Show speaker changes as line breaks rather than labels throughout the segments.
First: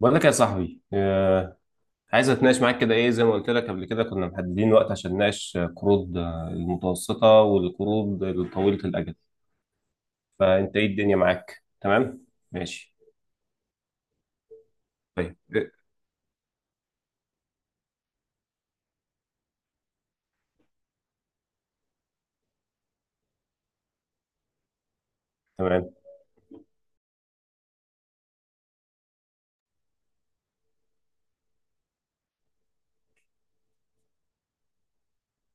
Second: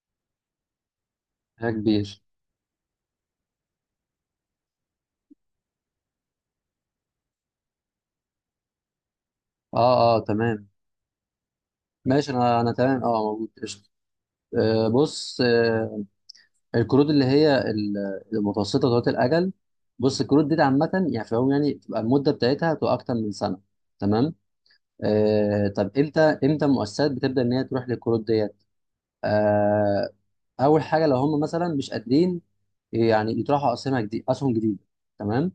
بقول لك يا صاحبي،
يا كبير.
عايز اتناقش معاك كده ايه، زي ما قلت لك قبل كده كنا محددين وقت عشان نناقش قروض المتوسطة والقروض الطويلة الأجل.
اه تمام،
فأنت ايه الدنيا معاك؟ تمام.
ماشي، انا
ماشي.
تمام، اه، موجود، قشطه. آه
طيب
بص،
إيه؟
آه الكروت اللي هي المتوسطه ذات الاجل. بص الكروت دي عامه، يعني في العموم يعني بتبقى المده بتاعتها بتبقى اكتر من سنه، تمام. آه
تمام.
طب امتى المؤسسات بتبدا ان هي تروح للكروت ديت؟ آه اول حاجه، لو هم مثلا مش قادرين يعني يطرحوا اسهم جديده، تمام،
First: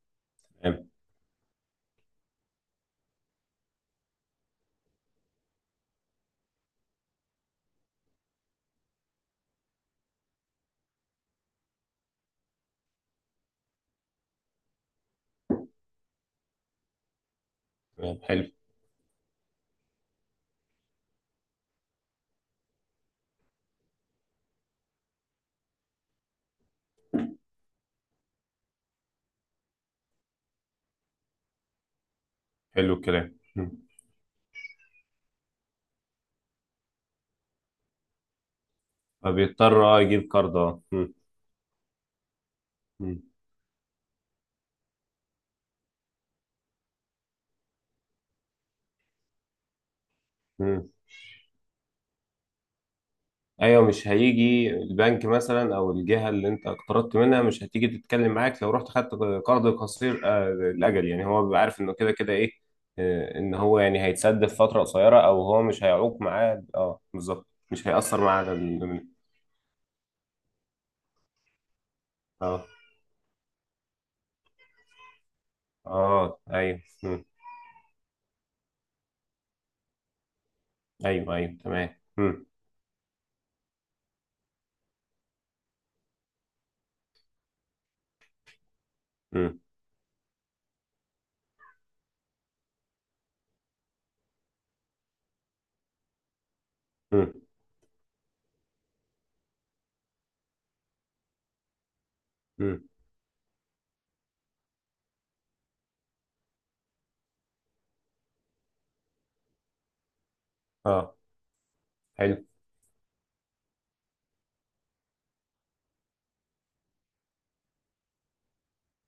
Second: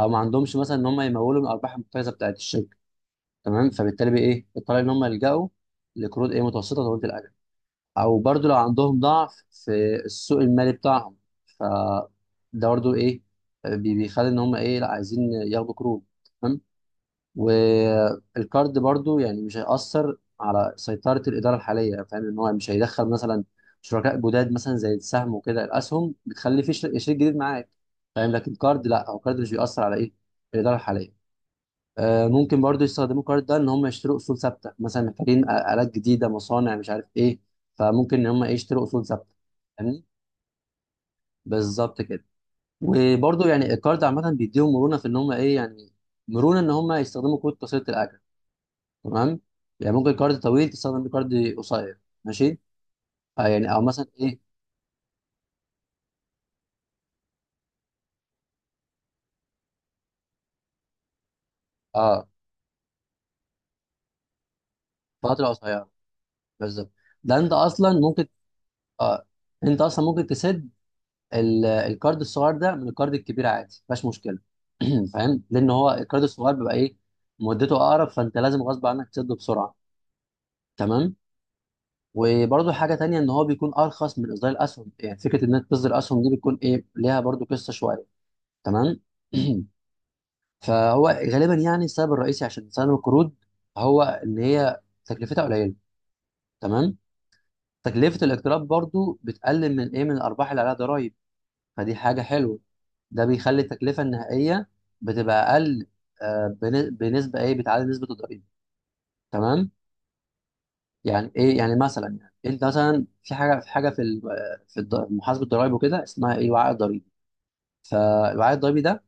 او ما عندهمش مثلا
تمام
ان هم يمولوا من الارباح المحتجزه بتاعت الشركه، تمام. فبالتالي بقى ايه الطريقه؟ ان هم يلجأوا لقروض ايه، متوسطه طويله الاجل، او برضو لو عندهم ضعف في السوق المالي بتاعهم. ف ده برضو ايه، بيخلي ان هم ايه، لا عايزين ياخدوا قروض، تمام.
تمام. حلو.
والقرض برضو يعني مش هيأثر على سيطره الاداره الحاليه، فاهم ان هو مش هيدخل مثلا شركاء جداد، مثلا زي السهم وكده، الاسهم بتخلي في شريك جديد معاك، فاهم؟ لكن قرض لا، هو قرض مش بيأثر على ايه، الاداره الحاليه. آه، ممكن برضو
حلو
يستخدموا
الكلام.
الكارد ده ان
مم.
هم يشتروا اصول ثابته، مثلا محتاجين الات جديده، مصانع، مش عارف ايه، فممكن ان هم إيه، يشتروا اصول ثابته،
فبيضطر
فاهمني؟
يجيب كارد
بالظبط كده.
مم.
وبرضو يعني الكارد عامه بيديهم مرونه في ان هم ايه يعني، مرونه ان هم يستخدموا كود قصيره الاجل، تمام. يعني ممكن كارد طويل
مم.
تستخدم بيه كارد قصير، ماشي. آه يعني، او
ايوه،
مثلا
مش
ايه،
هيجي البنك مثلا او الجهه اللي انت اقترضت منها مش هتيجي تتكلم معاك لو رحت خدت قرض قصير الاجل. يعني هو بيبقى عارف انه كده
اه،
كده ايه ان هو يعني هيتسد في فتره قصيره، او
فتره
هو مش
قصيره،
هيعوق معاه.
بالظبط.
اه،
ده
بالظبط،
انت
مش
اصلا
هيأثر
ممكن،
معاه على ال-.
اه، انت اصلا ممكن تسد الكارد الصغير
اه
ده من الكارد الكبير، عادي، مفيهاش مشكله. فاهم، لان هو الكارد
اه.
الصغير بيبقى
ايوه.
ايه،
مم.
مدته اقرب، فانت لازم غصب عنك تسده بسرعه، تمام.
ايوه ايوه تمام. مم.
وبرده حاجه تانية، ان هو بيكون ارخص من اصدار الاسهم، يعني فكره انك تصدر اسهم دي بتكون ايه، ليها برده قصه شويه، تمام.
مم.
فهو غالبا يعني السبب الرئيسي عشان تسلم القروض، هو ان هي تكلفتها قليله، تمام.
مم.
تكلفه الاقتراض برضو بتقلل من ايه، من الارباح اللي عليها ضرائب، فدي حاجه حلوه.
مم.
ده بيخلي التكلفه النهائيه بتبقى اقل، آه، بنسبه ايه، بتعادل نسبه الضريبه، تمام.
اه.
يعني ايه يعني؟ مثلا يعني
حلو.
انت مثلا في حاجه في حاجه في آه، في محاسبه الضرائب وكده، اسمها ايه، وعاء الضريبي. فالوعاء الضريبي ده،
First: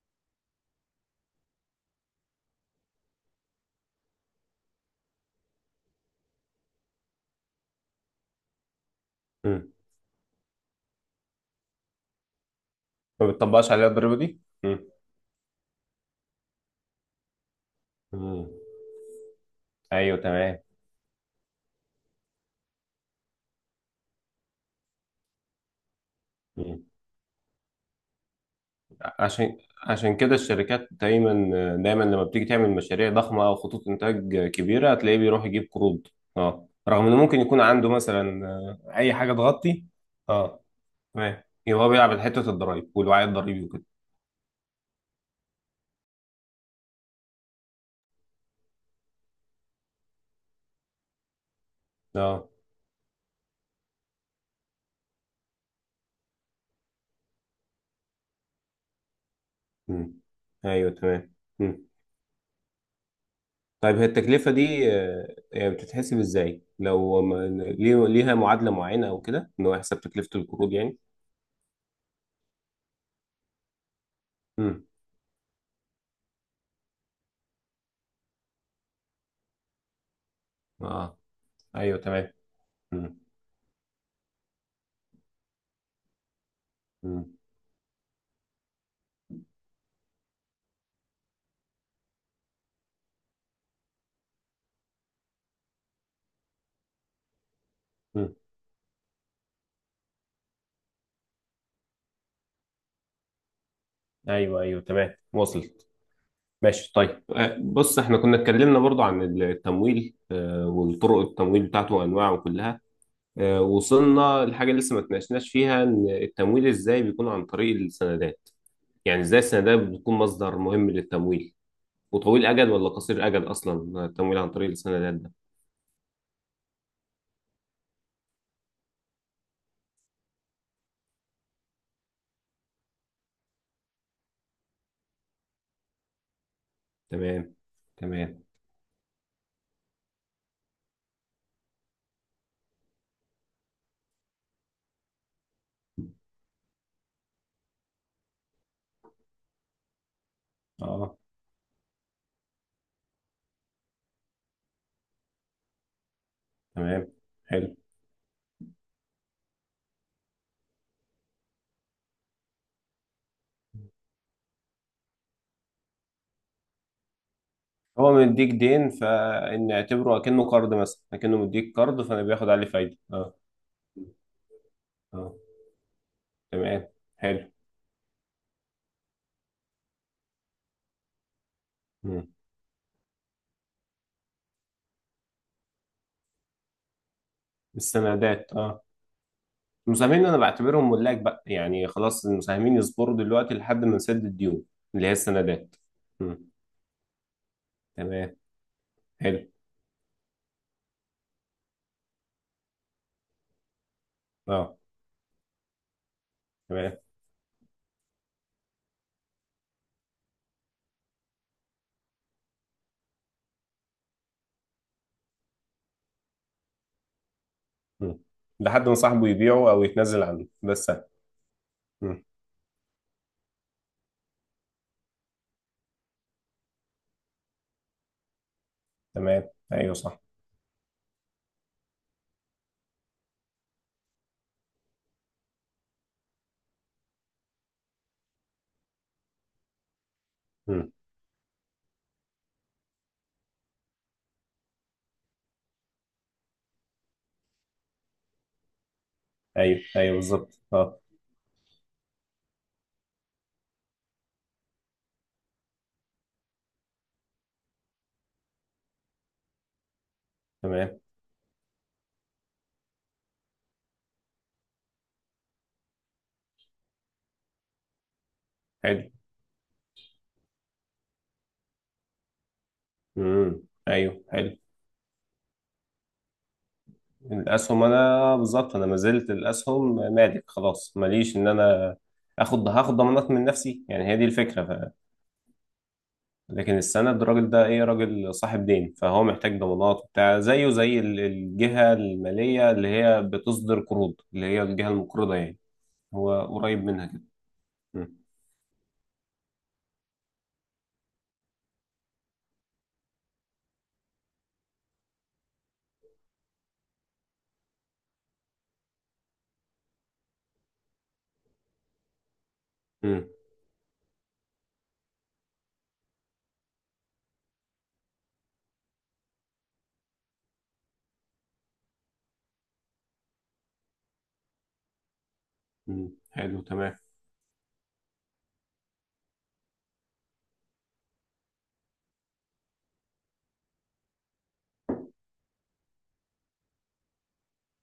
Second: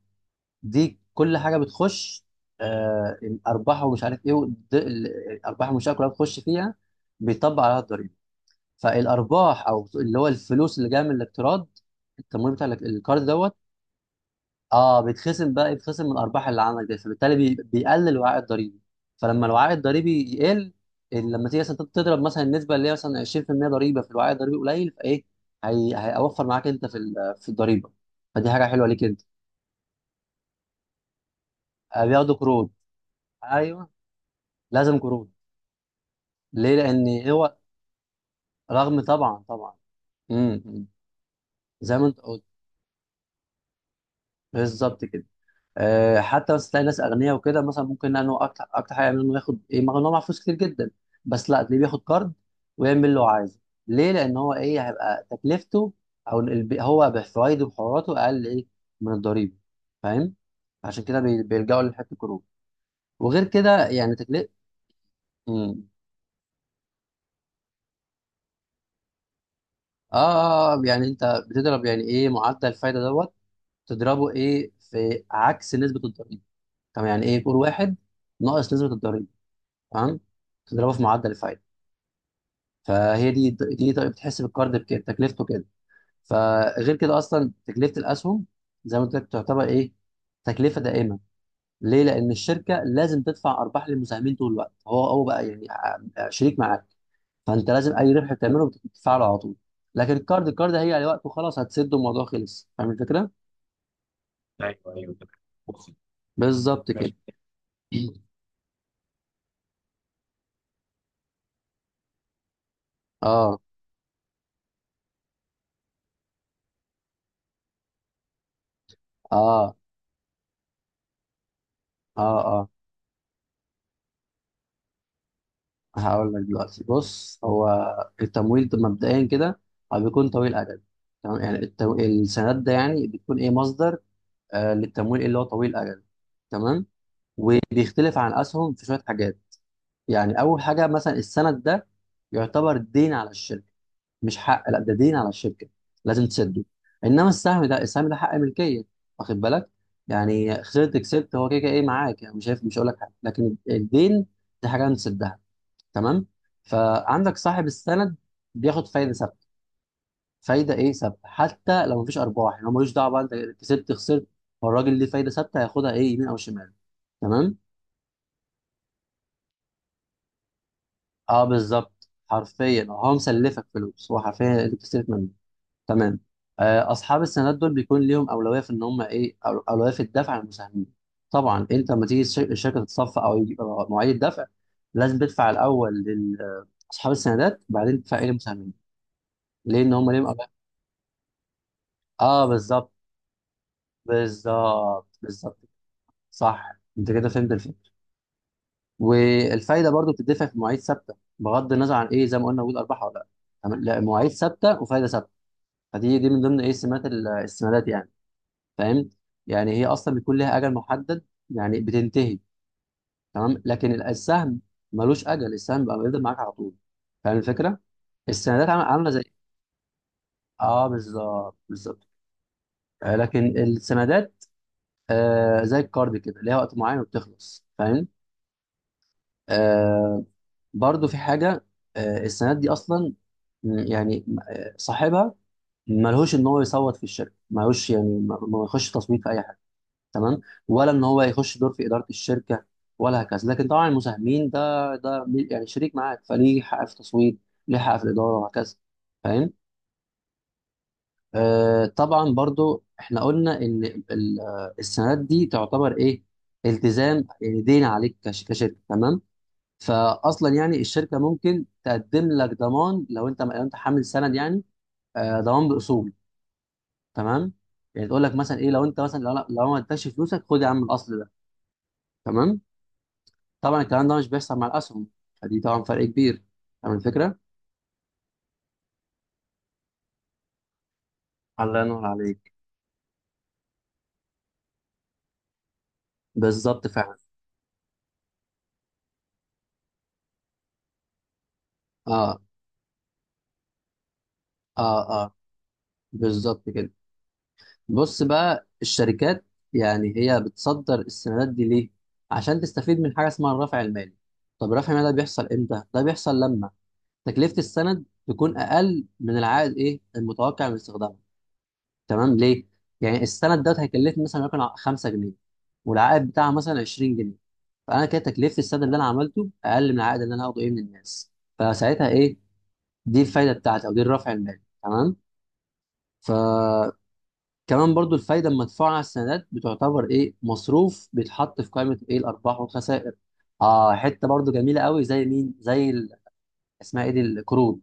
دي كل حاجه بتخش، آه، الارباح ومش عارف ايه، الارباح المنشاه كلها بتخش فيها، بيطبق عليها الضريبه. فالارباح
مم.
او اللي هو الفلوس اللي جايه من الاقتراض، التمويل بتاع القرض
ما
دوت،
بتطبقش عليها الضريبه دي. مم.
اه بيتخصم بقى، يتخصم من الارباح اللي عندك دي، فبالتالي بيقلل الوعاء
مم.
الضريبي. فلما الوعاء
ايوه
الضريبي
تمام.
يقل، لما تيجي مثلا تضرب مثلا النسبه اللي هي مثلا 20% ضريبه في الوعاء الضريبي قليل، فايه، هيوفر معاك انت في في الضريبه، فدي حاجه حلوه ليك انت.
عشان عشان كده الشركات دايما دايما
آه،
لما
بياخدوا
بتيجي
قروض،
تعمل مشاريع ضخمه او خطوط
ايوه،
انتاج كبيره
لازم
هتلاقيه
قروض،
بيروح يجيب قروض. اه،
ليه؟
رغم
لان
انه ممكن
هو،
يكون عنده مثلا
رغم،
اي حاجه
طبعا طبعا،
تغطي.
امم
اه.
امم.
تمام، يبقى هو
زي ما
بيلعب
انت
على
قلت،
حته الضرايب والوعي الضريبي وكده.
بالظبط كده. آه، حتى بس تلاقي ناس اغنياء وكده، مثلا ممكن لانه اكتر، اكتر حاجه يعمل انه ياخد ايه، مع ان هو معاه فلوس كتير جدا، بس لا، تلاقيه بياخد كارد
اه.
ويعمل اللي هو عايزه، ليه؟ لان هو ايه، هيبقى تكلفته، او هو بفوايده وحراته اقل ايه، من الضريبه،
مم.
فاهم؟
ايوه
عشان كده
تمام. مم.
بيلجأوا لحته القروض. وغير كده
طيب، هي
يعني تكلفه،
التكلفه دي يعني
امم،
بتتحسب ازاي لو ما-؟ ليها معادله معينه او كده ان هو يحسب
آه,
تكلفه
آه,
القروض
اه
يعني.
يعني انت بتضرب يعني ايه، معدل الفايده دوت، تضربه ايه
مم.
في عكس نسبه الضريبه. طب يعني ايه؟ كور واحد ناقص نسبه الضريبه، تمام، تضربه في
اه.
معدل الفايده.
ايوه تمام. مم.
فهي دي طريقه بتحس بالكارد بكده تكلفته كده. فغير كده،
مم.
اصلا تكلفه الاسهم زي ما قلت لك تعتبر ايه، تكلفه دائمه، ليه؟ لان الشركه لازم تدفع ارباح للمساهمين طول الوقت، هو بقى يعني شريك معاك، فانت لازم اي ربح
مم.
بتعمله بتدفعه على طول. لكن الكارد، الكارد هيجي على وقت وخلاص هتسد الموضوع، خلص، فاهم الفكره؟
ايوه ايوه تمام، وصل.
بالظبط
ماشي.
كده.
طيب، بص احنا كنا اتكلمنا برضو عن التمويل، والطرق التمويل بتاعته وانواعه كلها
اه
آه، وصلنا لحاجه لسه ما اتناقشناش فيها ان التمويل ازاي بيكون عن طريق السندات. يعني ازاي
اه
السندات بتكون مصدر مهم للتمويل،
اه
وطويل
اه
اجل ولا قصير اجل اصلا التمويل عن طريق السندات ده؟
هقول لك دلوقتي، بص هو التمويل ده مبدئيا كده هو بيكون طويل اجل، تمام. يعني السندات ده يعني بتكون ايه، مصدر آه للتمويل اللي هو طويل اجل، تمام.
تمام.
وبيختلف عن
تمام.
اسهم في شويه حاجات. يعني اول حاجه، مثلا السند ده يعتبر دين على الشركه، مش حق، لا ده دين على الشركه، لازم تسده. انما السهم ده حق ملكيه، واخد بالك؟ يعني خسرت
اه.
كسبت، هو كده كده ايه معاك، يعني مش شايف، مش هقول لك حاجه. لكن الدين دي حاجه نسدها، تمام.
تمام.
فعندك صاحب
حلو.
السند بياخد فايده ثابته، فايده ايه، ثابته، حتى لو مفيش ارباح، يعني هو ملوش دعوه، بقى انت كسبت خسرت، فالراجل ليه فايده ثابته، هياخدها ايه يمين او شمال، تمام.
هو مديك دين، فان اعتبره اكنه قرض، مثلا اكنه
اه
مديك قرض
بالظبط،
فانا بياخد عليه
حرفيا
فايده.
هو
اه.
مسلفك فلوس، هو حرفيا اللي بتستلف منه،
اه.
تمام.
تمام.
آه اصحاب
حلو.
السندات دول بيكون ليهم اولويه في ان هم ايه، اولويه في الدفع عن المساهمين. طبعا انت لما تيجي
مم.
الشركه تتصفى، او يجي أو مواعيد الدفع، لازم تدفع الاول لاصحاب السندات، وبعدين تدفع ايه
السندات.
للمساهمين،
اه.
ليه؟ ان هم
المساهمين
ليهم،
انا بعتبرهم ملاك بقى، يعني خلاص
اه
المساهمين
بالظبط
يصبروا دلوقتي لحد ما نسدد الديون اللي هي
بالظبط بالظبط.
السندات. مم.
صح، انت كده فهمت الفكره.
تمام. حلو.
والفايده برضو بتدفع في مواعيد ثابته بغض النظر عن ايه، زي ما قلنا، وجود ارباح ولا لا، تمام؟ لا، مواعيد
اه.
ثابته وفايده ثابته. فدي من ضمن ايه،
تمام.
سمات السندات يعني، فاهم؟ يعني هي اصلا بيكون لها اجل محدد، يعني بتنتهي، تمام. لكن السهم ملوش اجل، السهم بقى بيفضل معاك على طول، فاهم الفكره؟
مم.
السندات عامله،
لحد ما
عاملة زي،
صاحبه يبيعه او يتنازل عنه ده
اه
السبب.
بالظبط بالظبط.
مم.
آه، لكن السندات، آه زي الكارد كده، ليها وقت معين وبتخلص، فاهم.
تمام. ايوه صح.
آه برضو في حاجة، آه السندات دي أصلا، يعني آه، صاحبها ملهوش إن هو يصوت في الشركة، ملهوش يعني ما يخش تصويت في أي حاجة، تمام. ولا
مم.
إن هو يخش دور في إدارة الشركة ولا هكذا. لكن طبعا المساهمين ده يعني شريك معاك، فليه حق في التصويت، ليه حق في الإدارة وهكذا، فاهم.
ايوه ايوه بالظبط اه.
آه طبعا برضو إحنا قلنا إن آه، السندات دي تعتبر إيه، التزام، يعني دين عليك كشركة، تمام. فاصلا يعني
تمام.
الشركه ممكن تقدم لك ضمان، لو انت، لو انت حامل سند يعني، آه، ضمان باصول، تمام. يعني تقول لك مثلا ايه، لو انت
حلو.
مثلا لو ما ادكش فلوسك، خد يا عم الاصل ده، تمام.
مم.
طبعا الكلام ده
ايوه
مش
حلو.
بيحصل مع الاسهم، فدي طبعا فرق كبير، فاهم الفكره.
الاسهم انا بالظبط، انا ما زلت الاسهم مالك خلاص ماليش ان
الله
انا
ينور عليك،
هاخد ضمانات من نفسي، يعني هي دي الفكره. لكن
بالظبط فعلا،
السند الراجل ده ايه، راجل صاحب دين فهو محتاج ضمانات وبتاع، زيه زي ال- الجهة
اه
المالية اللي هي بتصدر قروض اللي هي الجهة
اه
المقرضة يعني. هو
بالظبط
قريب
كده.
منها كده. مم.
بص بقى الشركات، يعني هي بتصدر السندات دي ليه؟ عشان تستفيد من حاجه اسمها الرفع المالي. طب الرفع المالي ده بيحصل امتى؟ ده بيحصل لما تكلفة السند تكون أقل من العائد إيه، المتوقع من استخدامه، تمام. ليه؟ يعني
مم.
السند دوت هيكلفني مثلا وليكن 5 جنيه، والعائد بتاعها مثلا 20 جنيه، فأنا كده تكلفة السند اللي أنا عملته أقل من العائد اللي أنا هاخده إيه من الناس، فساعتها إيه، دي الفايدة بتاعتي، أو دي الرفع المالي، تمام.
مم. حلو تمام.
فكمان، برضو الفايدة المدفوعة على السندات بتعتبر إيه، مصروف بيتحط في قائمة إيه، الأرباح والخسائر، آه حتة برضو جميلة قوي، زي مين، زي اسمها إيه دي، القروض.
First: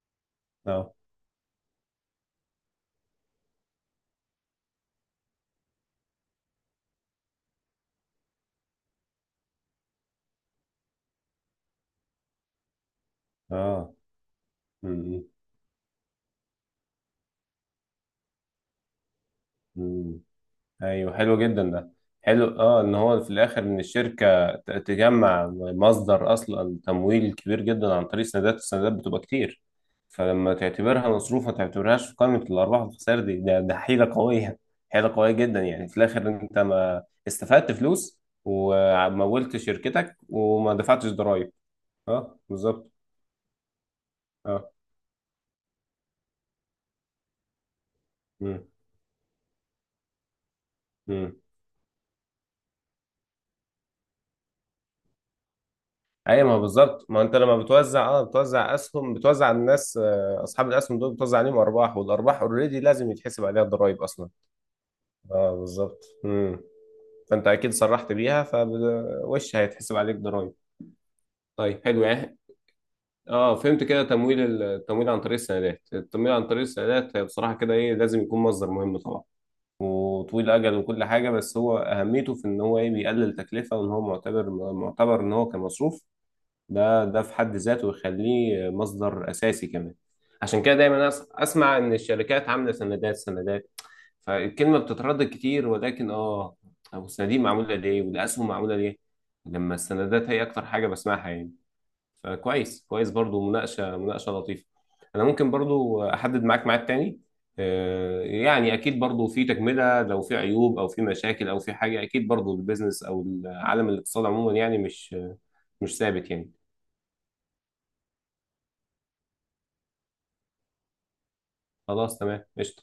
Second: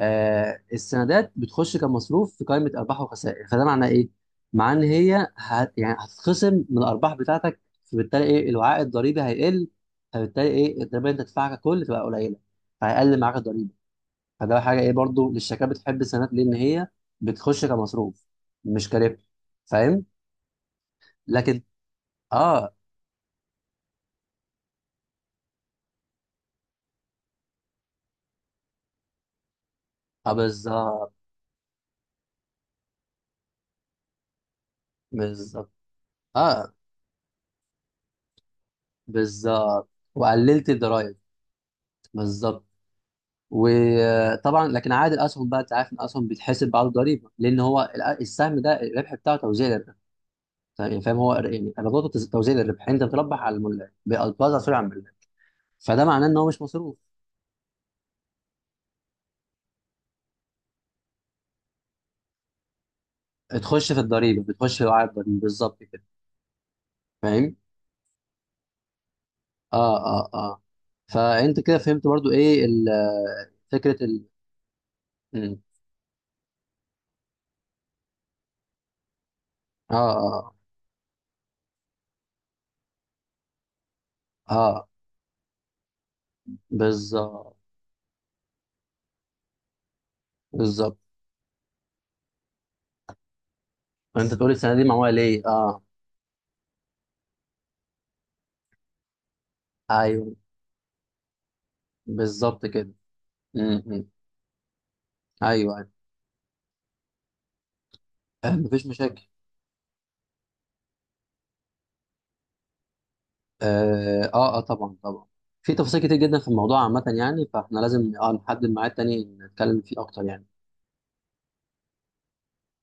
آه
اه.
السندات بتخش كمصروف في قائمه ارباح وخسائر، فده معناه ايه؟ معناه ان هي هت، يعني هتتخصم من الارباح بتاعتك، فبالتالي ايه، الوعاء الضريبي هيقل، فبالتالي ايه، الضريبه اللي انت تدفعها ككل تبقى قليله، فهيقل معاك الضريبه،
اه.
فده حاجه ايه
مم.
برضو، للشركات بتحب السندات ليه؟ ان هي بتخش كمصروف، مش كربح، فاهم؟
مم. ايوه حلو
لكن،
جدا ده. حلو،
اه
اه ان هو في الاخر ان الشركه تجمع مصدر اصلا تمويل كبير جدا عن طريق السندات، السندات بتبقى كتير.
اه
فلما
بالظبط،
تعتبرها مصروف ما تعتبرهاش في قائمه الارباح والخسائر دي ده حيله قويه. حيله قويه جدا،
بالظبط،
يعني في الاخر انت
اه
ما استفدت فلوس ومولت
بالظبط،
شركتك
وقللت
وما دفعتش
الضرايب،
ضرائب. اه
بالظبط.
بالظبط.
وطبعا
اه.
لكن عائد الاسهم بقى، انت عارف ان الاسهم بيتحسب بعد الضريبه، لان هو السهم
مم.
ده الربح بتاعه توزيع للربح يعني، فاهم، هو
مم.
يعني ايراداته توزيع للربح، يعني انت بتربح على الملاك، بتوزع، سوري، على الملاك، فده معناه ان هو
ايوه، ما
مش مصروف،
بالظبط، ما انت لما بتوزع اه بتوزع اسهم بتوزع على الناس، اصحاب الاسهم دول بتوزع عليهم ارباح والارباح اوريدي لازم يتحسب عليها
تخش في
الضرايب اصلا.
الضريبه، بتخش في عائد الضريبه،
اه
بالظبط كده،
بالظبط. امم. فانت
فاهم.
اكيد صرحت بيها فوش هيتحسب
اه
عليك
اه
ضرايب.
اه فانت كده
طيب، حلو
فهمت برضو
يعني.
ايه
اه، فهمت كده
فكره
تمويل ال- التمويل عن طريق
مم.
السندات، التمويل عن طريق السندات هي بصراحه كده ايه لازم يكون مصدر مهم طبعا،
اه
وطويل
اه
الاجل وكل حاجه، بس هو اهميته في ان هو ايه بيقلل تكلفه وان هو معتبر
اه آه،
معتبر ان هو كمصروف. ده في حد
بالظبط
ذاته يخليه مصدر اساسي كمان. عشان كده
بالظبط.
دايما اسمع ان الشركات عامله سندات سندات.
انت تقول السنه
فالكلمه
دي معموله
بتتردد
ليه،
كتير
اه،
ولكن اه، طب الصناديق معموله ليه والاسهم معموله ليه لما السندات
ايوه،
هي اكتر حاجه بسمعها يعني؟
بالظبط
فكويس
كده.
كويس، برضو
مم،
مناقشه
مم.
مناقشه لطيفه. انا ممكن
ايوه، أيوه.
برضو احدد معاك ميعاد تاني،
آه،
يعني
مفيش
اكيد
مشاكل،
برضو في تكمله لو في عيوب او في مشاكل او في حاجه، اكيد برضو البيزنس او عالم
اه
الاقتصاد عموما
اه آه،
يعني
طبعا
مش
طبعا، في
مش
تفاصيل كتير
ثابت
جدا في
يعني.
الموضوع عامة يعني، فاحنا لازم اه نحدد ميعاد تاني نتكلم فيه اكتر يعني.
خلاص تمام قشطة.